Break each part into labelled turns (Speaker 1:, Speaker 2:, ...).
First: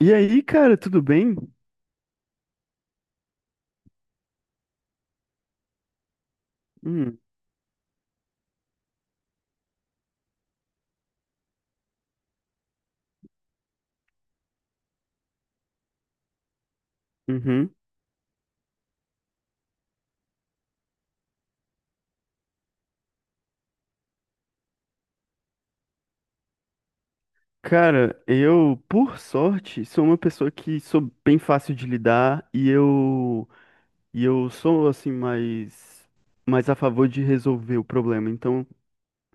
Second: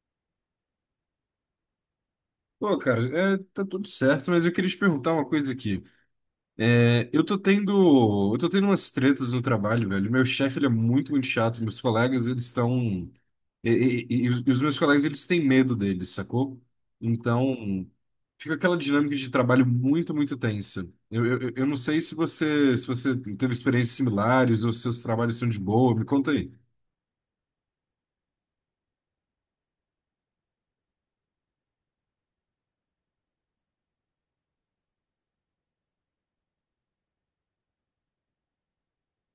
Speaker 1: E aí, cara, tudo bem?
Speaker 2: Pô, cara, é, tá tudo certo, mas eu queria te perguntar uma coisa aqui. É,
Speaker 1: Hum.
Speaker 2: eu tô tendo umas tretas no trabalho, velho. Meu chefe, ele é muito, muito chato. Meus colegas, eles estão... E os meus colegas, eles têm medo dele, sacou?
Speaker 1: Uhum.
Speaker 2: Então, fica aquela dinâmica de trabalho muito, muito tensa. Eu não sei se você teve experiências similares ou se seus trabalhos são de boa. Me conta aí.
Speaker 1: Cara, eu, por sorte, sou uma pessoa que sou bem fácil de lidar e eu sou assim mais a favor de resolver o problema. Então,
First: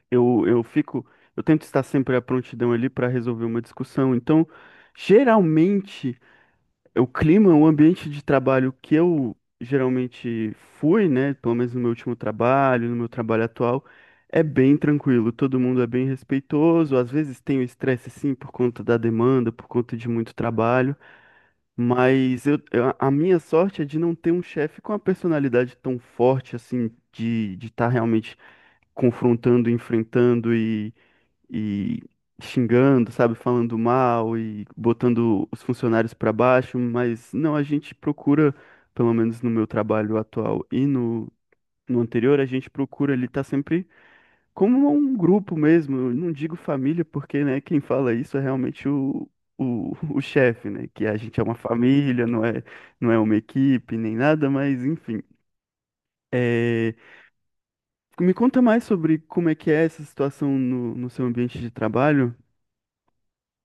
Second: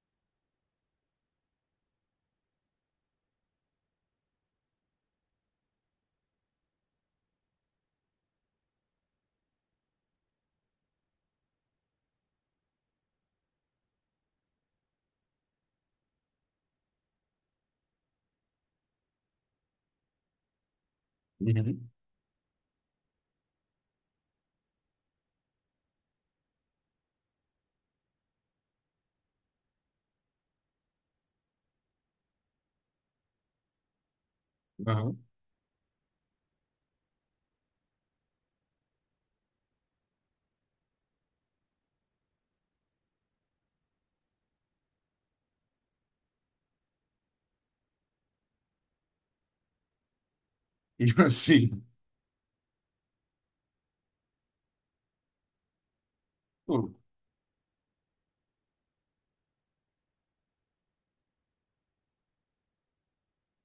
Speaker 1: eu eu fico, eu tento estar sempre à prontidão ali para resolver uma discussão. Então, geralmente é o clima, o ambiente de trabalho que eu geralmente fui, né, pelo menos no meu último trabalho, no meu trabalho atual, é bem tranquilo. Todo mundo é bem respeitoso, às vezes tem o estresse sim por conta da demanda, por conta de muito trabalho,
Speaker 2: Uhum.
Speaker 1: mas a minha sorte é de não ter um chefe com uma personalidade tão forte assim, de estar realmente confrontando, enfrentando e xingando, sabe, falando mal e
Speaker 2: Aham.
Speaker 1: botando os funcionários para baixo. Mas não, a gente procura, pelo menos no meu trabalho atual e no anterior, a gente procura ele estar sempre como um grupo mesmo. Eu não digo família, porque, né, quem fala isso é realmente o chefe, né? Que a gente é uma
Speaker 2: Assim,
Speaker 1: família, não é, não é uma equipe nem nada, mas enfim. É, Me conta mais sobre como é que é essa situação no seu ambiente de trabalho.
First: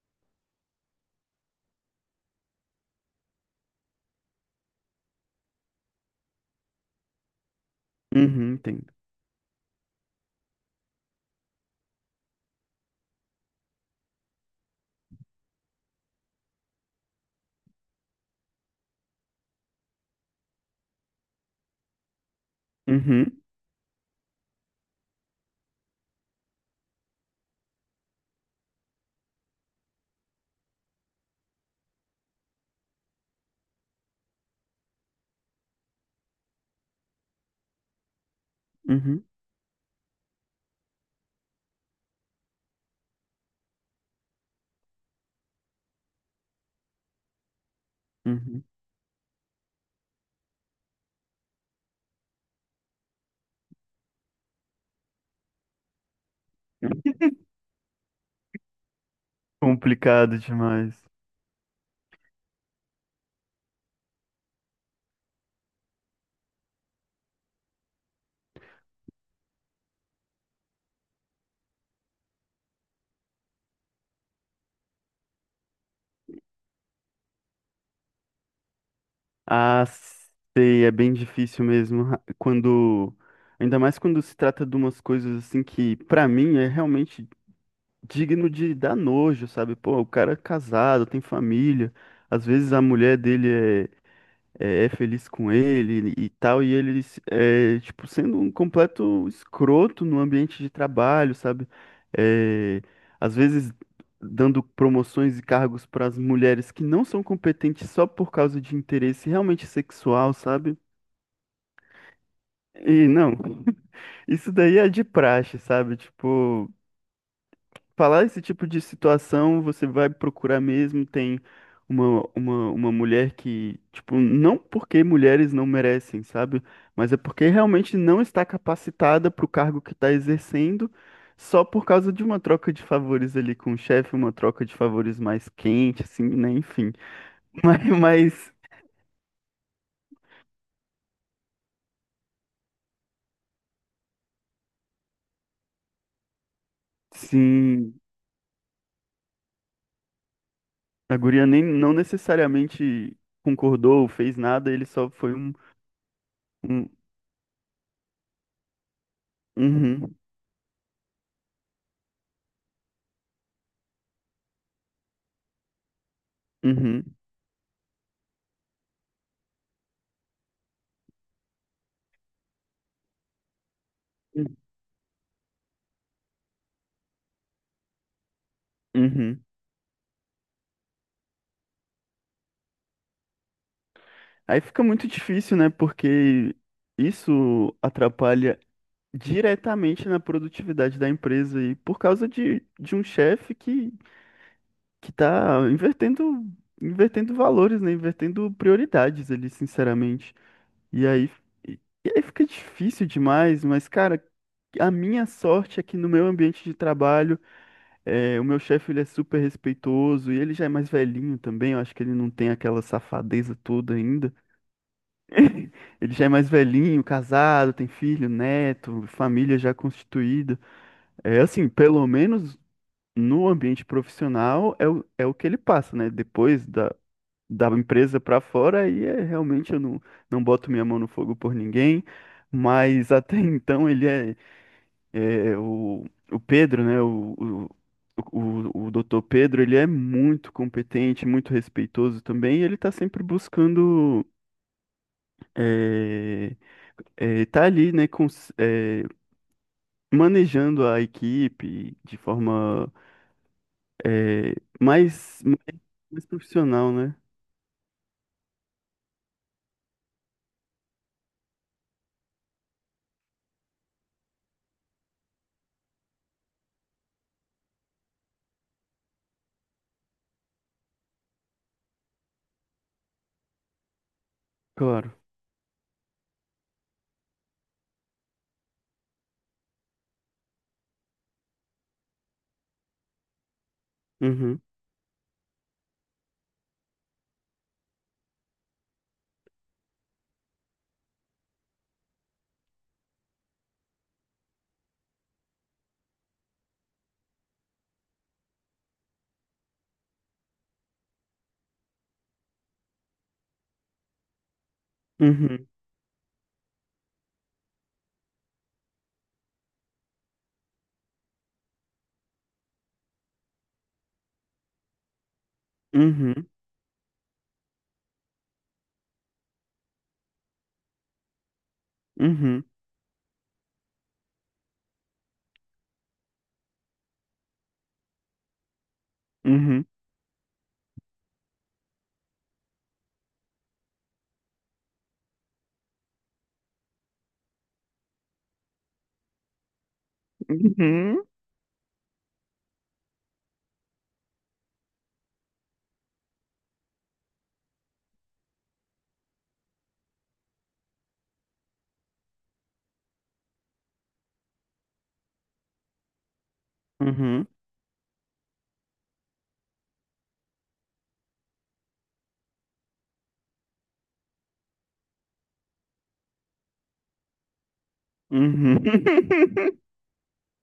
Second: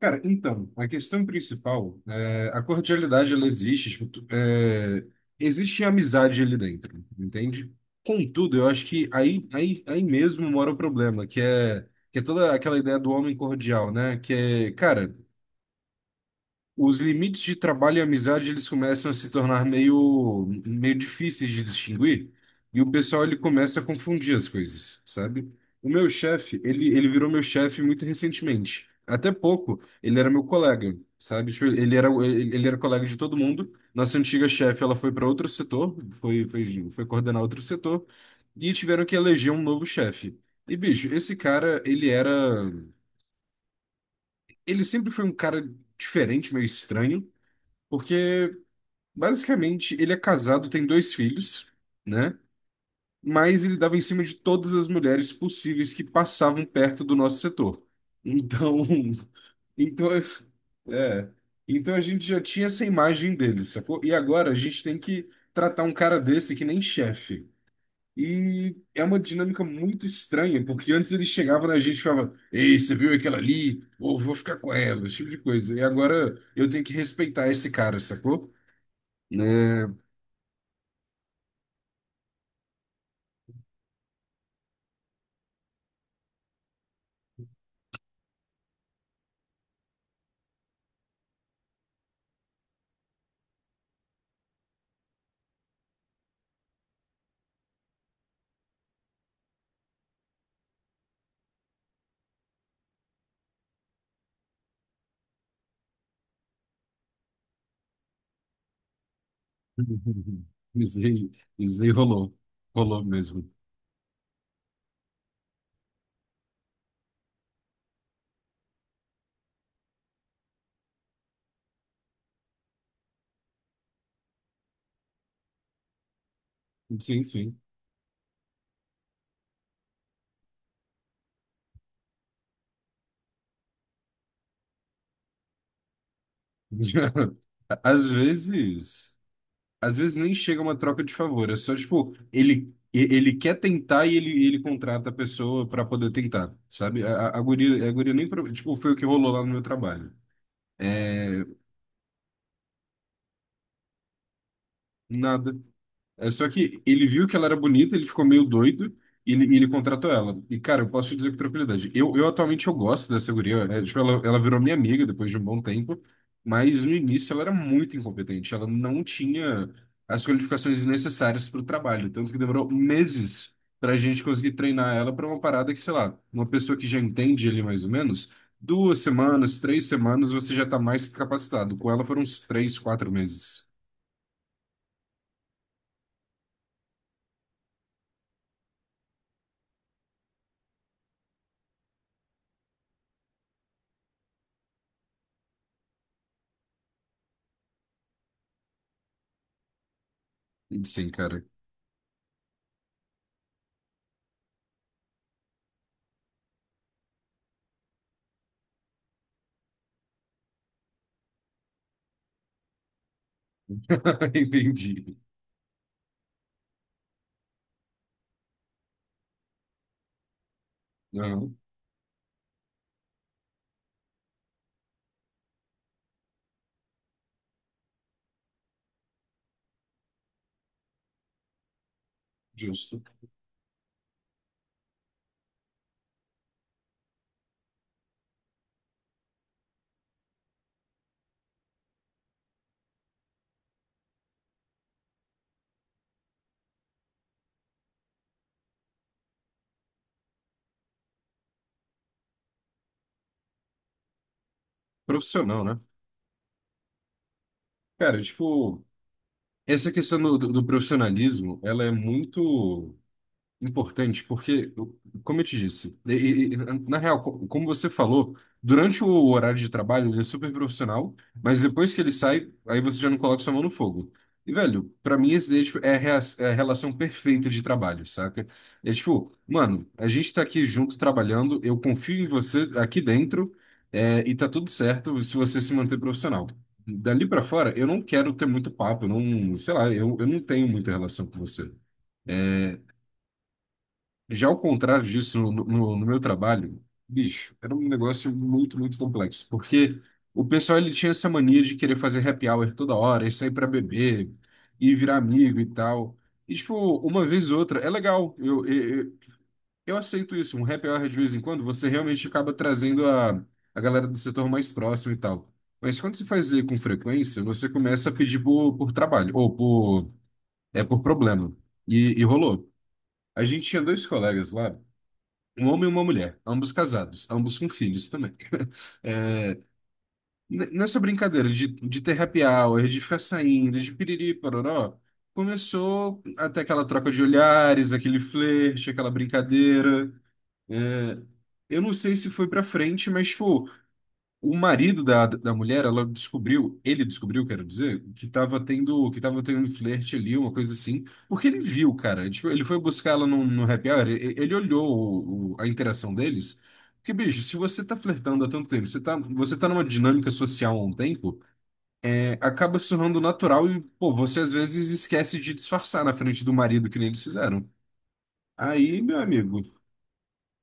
Speaker 2: cara, então, a questão principal, é, a cordialidade, ela existe, tipo, é, existe amizade ali dentro, entende?
Speaker 1: Uhum,
Speaker 2: Contudo, eu
Speaker 1: tem.
Speaker 2: acho que aí mesmo mora o problema, que é toda aquela ideia do homem cordial, né? Que é, cara, os limites de trabalho e amizade eles começam a se tornar meio, meio difíceis de distinguir e o pessoal ele
Speaker 1: Uhum,
Speaker 2: começa a confundir as coisas, sabe? O meu chefe, ele virou meu chefe muito recentemente. Até pouco, ele era meu colega, sabe? Tipo, ele era colega de todo mundo. Nossa antiga chefe, ela foi para outro setor, foi coordenar outro setor e tiveram que
Speaker 1: uhum,
Speaker 2: eleger um novo chefe. E, bicho, esse cara, ele era. Ele sempre foi um cara diferente, meio estranho, porque
Speaker 1: uhum.
Speaker 2: basicamente, ele é casado, tem dois filhos, né? Mas ele dava em cima de todas as mulheres possíveis que passavam perto do nosso setor. Então, então,
Speaker 1: Complicado demais.
Speaker 2: é, então a gente já tinha essa imagem dele, sacou? E agora a gente tem que tratar um cara desse que nem chefe. E é uma dinâmica muito estranha, porque antes ele chegava na gente e falava: Ei, você viu aquela ali? Ou vou ficar com ela, esse tipo de coisa. E agora eu tenho que respeitar esse cara, sacou?
Speaker 1: Ah,
Speaker 2: Né.
Speaker 1: sei, é bem difícil mesmo. Ainda mais quando se trata de umas coisas assim que, pra mim, é realmente digno de dar nojo, sabe? Pô, o cara é casado, tem família. Às vezes a mulher dele é feliz com ele e tal, e ele, é, tipo, sendo um completo escroto no ambiente de trabalho, sabe? É, às vezes dando promoções e cargos para as mulheres que não são competentes só por causa de interesse realmente sexual,
Speaker 2: Uhum.
Speaker 1: sabe?
Speaker 2: Isso aí isso aí rolou. Rolou
Speaker 1: E não,
Speaker 2: mesmo.
Speaker 1: isso daí é de praxe, sabe? Tipo, falar esse tipo de situação, você vai procurar mesmo, tem uma mulher que, tipo, não porque mulheres não merecem, sabe? Mas é
Speaker 2: Sim,
Speaker 1: porque
Speaker 2: sim.
Speaker 1: realmente não está capacitada para o cargo que está exercendo, só por causa de uma troca de favores ali com o chefe, uma troca de favores mais quente, assim, né? Enfim. Mas,
Speaker 2: Às
Speaker 1: mas
Speaker 2: vezes, às vezes nem chega uma troca de favor, é só tipo, ele quer tentar e ele contrata a pessoa para poder tentar, sabe? A
Speaker 1: sim,
Speaker 2: guria nem, pro- tipo, foi o que rolou lá no meu trabalho.
Speaker 1: a
Speaker 2: É,
Speaker 1: guria nem, não necessariamente concordou, fez nada, ele só foi um,
Speaker 2: nada. É, só que
Speaker 1: um,
Speaker 2: ele viu que ela era bonita, ele ficou meio doido e e ele contratou
Speaker 1: uhum,
Speaker 2: ela. E, cara, eu posso te dizer com tranquilidade. Eu atualmente eu gosto dessa guria. É, tipo, ela virou minha amiga depois de um bom tempo, mas no
Speaker 1: uhum,
Speaker 2: início ela era muito incompetente. Ela não tinha as qualificações necessárias para o trabalho. Tanto que demorou meses para a gente conseguir treinar ela para uma parada que, sei lá, uma pessoa que já entende ele mais ou menos, duas
Speaker 1: uhum.
Speaker 2: semanas, três semanas, você já está mais que capacitado. Com ela foram uns três, quatro meses.
Speaker 1: Aí fica muito difícil, né? Porque isso atrapalha diretamente na produtividade da empresa e por causa de um chefe que tá invertendo, invertendo valores, né? Invertendo prioridades ali, sinceramente. E
Speaker 2: Sim,
Speaker 1: aí,
Speaker 2: cara.
Speaker 1: e e aí fica difícil demais. Mas, cara, a minha sorte é que no meu ambiente de trabalho, o meu chefe ele é super respeitoso e ele já é mais velhinho também. Eu acho que ele não tem aquela safadeza toda ainda.
Speaker 2: Entendi.
Speaker 1: Ele já é mais velhinho, casado, tem filho, neto, família já constituída. É
Speaker 2: Não,
Speaker 1: assim, pelo menos no ambiente profissional é o que ele passa, né? Depois da empresa pra fora, aí é realmente eu não boto minha mão no fogo por ninguém.
Speaker 2: justo.
Speaker 1: Mas até então ele é o Pedro, né? O doutor Pedro, ele é muito competente, muito respeitoso também, e ele tá sempre buscando, é, tá ali, né, manejando a equipe de forma é, mais,
Speaker 2: Profissional, né?
Speaker 1: profissional, né?
Speaker 2: Cara, tipo, essa questão do, do profissionalismo, ela é muito importante, porque, como eu te disse, na real, como você falou, durante o horário de trabalho ele é super profissional, mas depois que ele sai, aí você já não coloca sua mão no fogo. E, velho, pra
Speaker 1: Claro.
Speaker 2: mim esse daí é, tipo, é a, é a relação perfeita de trabalho, saca? É tipo, mano, a gente tá aqui junto trabalhando, eu confio em você aqui dentro, é, e tá
Speaker 1: Uhum,
Speaker 2: tudo certo se você se manter profissional. Dali pra fora, eu não quero ter muito papo, eu não, sei lá, eu não tenho muita relação com você. Já ao contrário disso, no meu trabalho, bicho, era um negócio muito, muito complexo, porque o pessoal ele tinha essa mania de querer fazer happy hour toda hora, e sair para beber, e virar amigo e
Speaker 1: uhum,
Speaker 2: tal. E, tipo, uma vez ou outra, é legal, eu eu aceito isso, um happy hour de vez em quando, você realmente acaba trazendo a galera do setor mais próximo e tal. Mas quando se
Speaker 1: uhum,
Speaker 2: faz com frequência, você começa a pedir por trabalho, ou por, é por problema. E
Speaker 1: uhum,
Speaker 2: rolou. A gente tinha dois colegas lá, um homem e uma mulher, ambos casados, ambos com filhos também. É,
Speaker 1: uhum,
Speaker 2: nessa brincadeira de ter happy hour, de ficar saindo, de piriri, pororó, começou até aquela troca de olhares, aquele flerte, aquela brincadeira. É,
Speaker 1: uhum,
Speaker 2: eu não sei se foi pra frente, mas, pô, o marido da mulher, ela descobriu, ele descobriu, quero dizer, que que tava tendo um flerte ali, uma coisa assim, porque ele viu, cara. Tipo, ele foi buscar ela no happy hour, ele olhou a interação deles. Porque, bicho,
Speaker 1: uhum,
Speaker 2: se você tá flertando há tanto tempo, você tá numa dinâmica social há um tempo, é, acaba se tornando natural e, pô, você às vezes esquece de disfarçar na frente do marido, que nem eles fizeram.
Speaker 1: uhum.
Speaker 2: Aí, meu amigo,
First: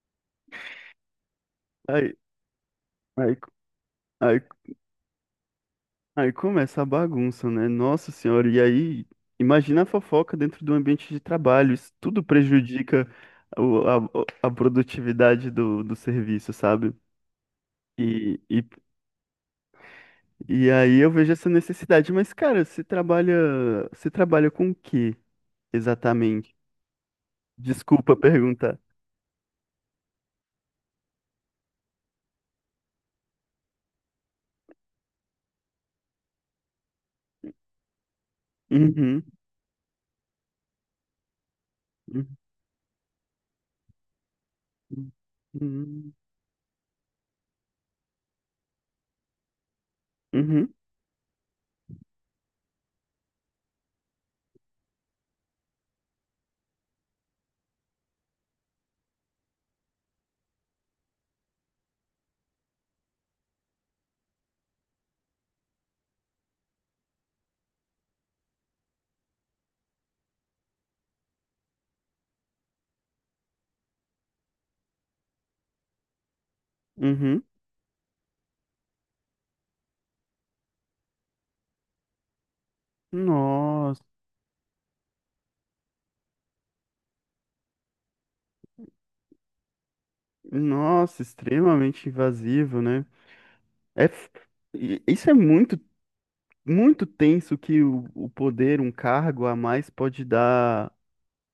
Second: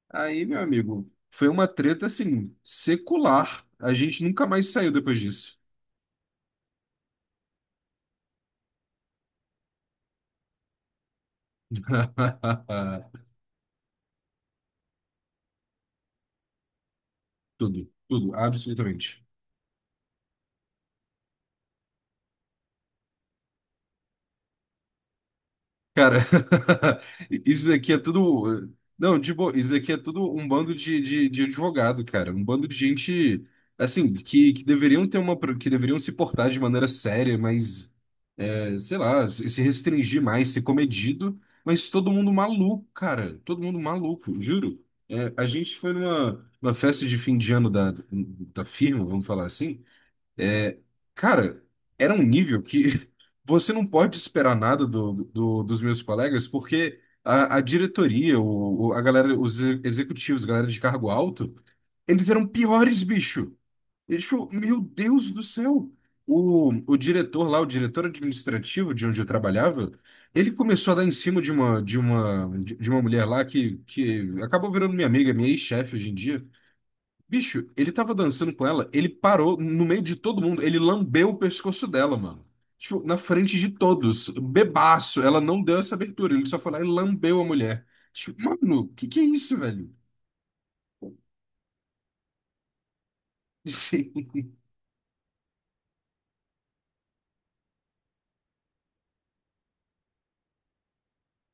Speaker 2: aí, meu amigo, foi uma treta,
Speaker 1: Aí,
Speaker 2: assim,
Speaker 1: aí,
Speaker 2: secular. A gente
Speaker 1: aí,
Speaker 2: nunca mais saiu depois disso.
Speaker 1: aí começa a bagunça, né? Nossa senhora, e aí imagina a fofoca dentro do ambiente de trabalho, isso tudo prejudica a produtividade do serviço, sabe?
Speaker 2: Tudo, tudo,
Speaker 1: E, e,
Speaker 2: absolutamente.
Speaker 1: e aí eu vejo essa necessidade. Mas, cara, você trabalha com o que
Speaker 2: Cara,
Speaker 1: exatamente?
Speaker 2: isso daqui é
Speaker 1: Desculpa
Speaker 2: tudo.
Speaker 1: perguntar.
Speaker 2: Não, de boa, isso daqui é tudo um bando de advogado, cara. Um bando de gente, assim, que deveriam ter uma. Que deveriam se portar de maneira séria, mas, é, sei
Speaker 1: Uhum,
Speaker 2: lá, se se restringir mais, ser comedido. Mas todo mundo
Speaker 1: uhum,
Speaker 2: maluco, cara. Todo mundo maluco, juro. É, a gente foi
Speaker 1: uhum,
Speaker 2: numa festa de fim de ano da firma, vamos falar assim.
Speaker 1: uhum,
Speaker 2: É, cara, era um nível que você não pode esperar nada do, dos meus colegas, porque a, a galera, os executivos, galera de cargo alto, eles eram piores, bicho. E, tipo, meu Deus do céu. O diretor lá, o diretor administrativo de onde eu trabalhava, ele começou a dar em cima de uma mulher lá que acabou virando minha amiga, minha ex-chefe hoje em dia.
Speaker 1: uhum.
Speaker 2: Bicho, ele tava dançando com ela, ele parou no meio de todo mundo, ele lambeu o pescoço dela, mano. Tipo, na frente de
Speaker 1: Nossa,
Speaker 2: todos, bebaço, ela não deu essa abertura, ele só foi lá e lambeu a mulher. Tipo, mano, que é isso, velho?
Speaker 1: nossa, extremamente invasivo, né? É,
Speaker 2: Sim.
Speaker 1: f- isso é muito, muito tenso que o poder, um cargo a mais pode dar,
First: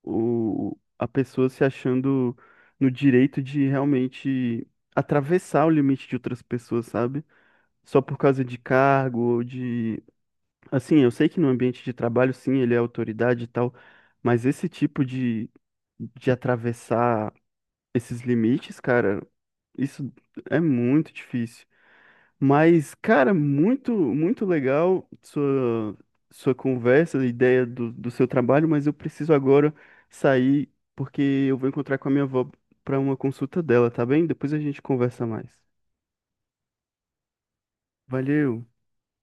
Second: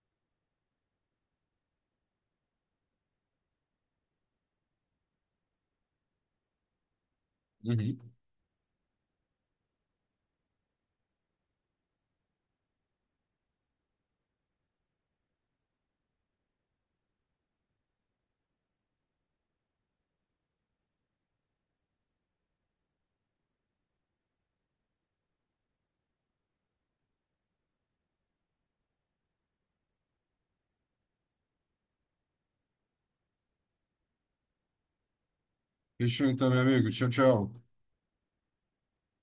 Speaker 1: a pessoa se achando no direito de realmente atravessar o limite de outras pessoas, sabe?
Speaker 2: Uhum.
Speaker 1: Só por causa de cargo ou de. Assim, eu sei que no ambiente de trabalho, sim, ele é autoridade e tal, mas esse tipo de atravessar esses limites, cara, isso é muito difícil. Mas, cara, muito, muito legal sua conversa, a ideia do seu trabalho, mas eu preciso agora sair porque eu vou encontrar com a minha avó para uma consulta dela, tá bem? Depois a gente conversa mais.
Speaker 2: Fechou então, meu amigo. Tchau, tchau.
Speaker 1: Valeu!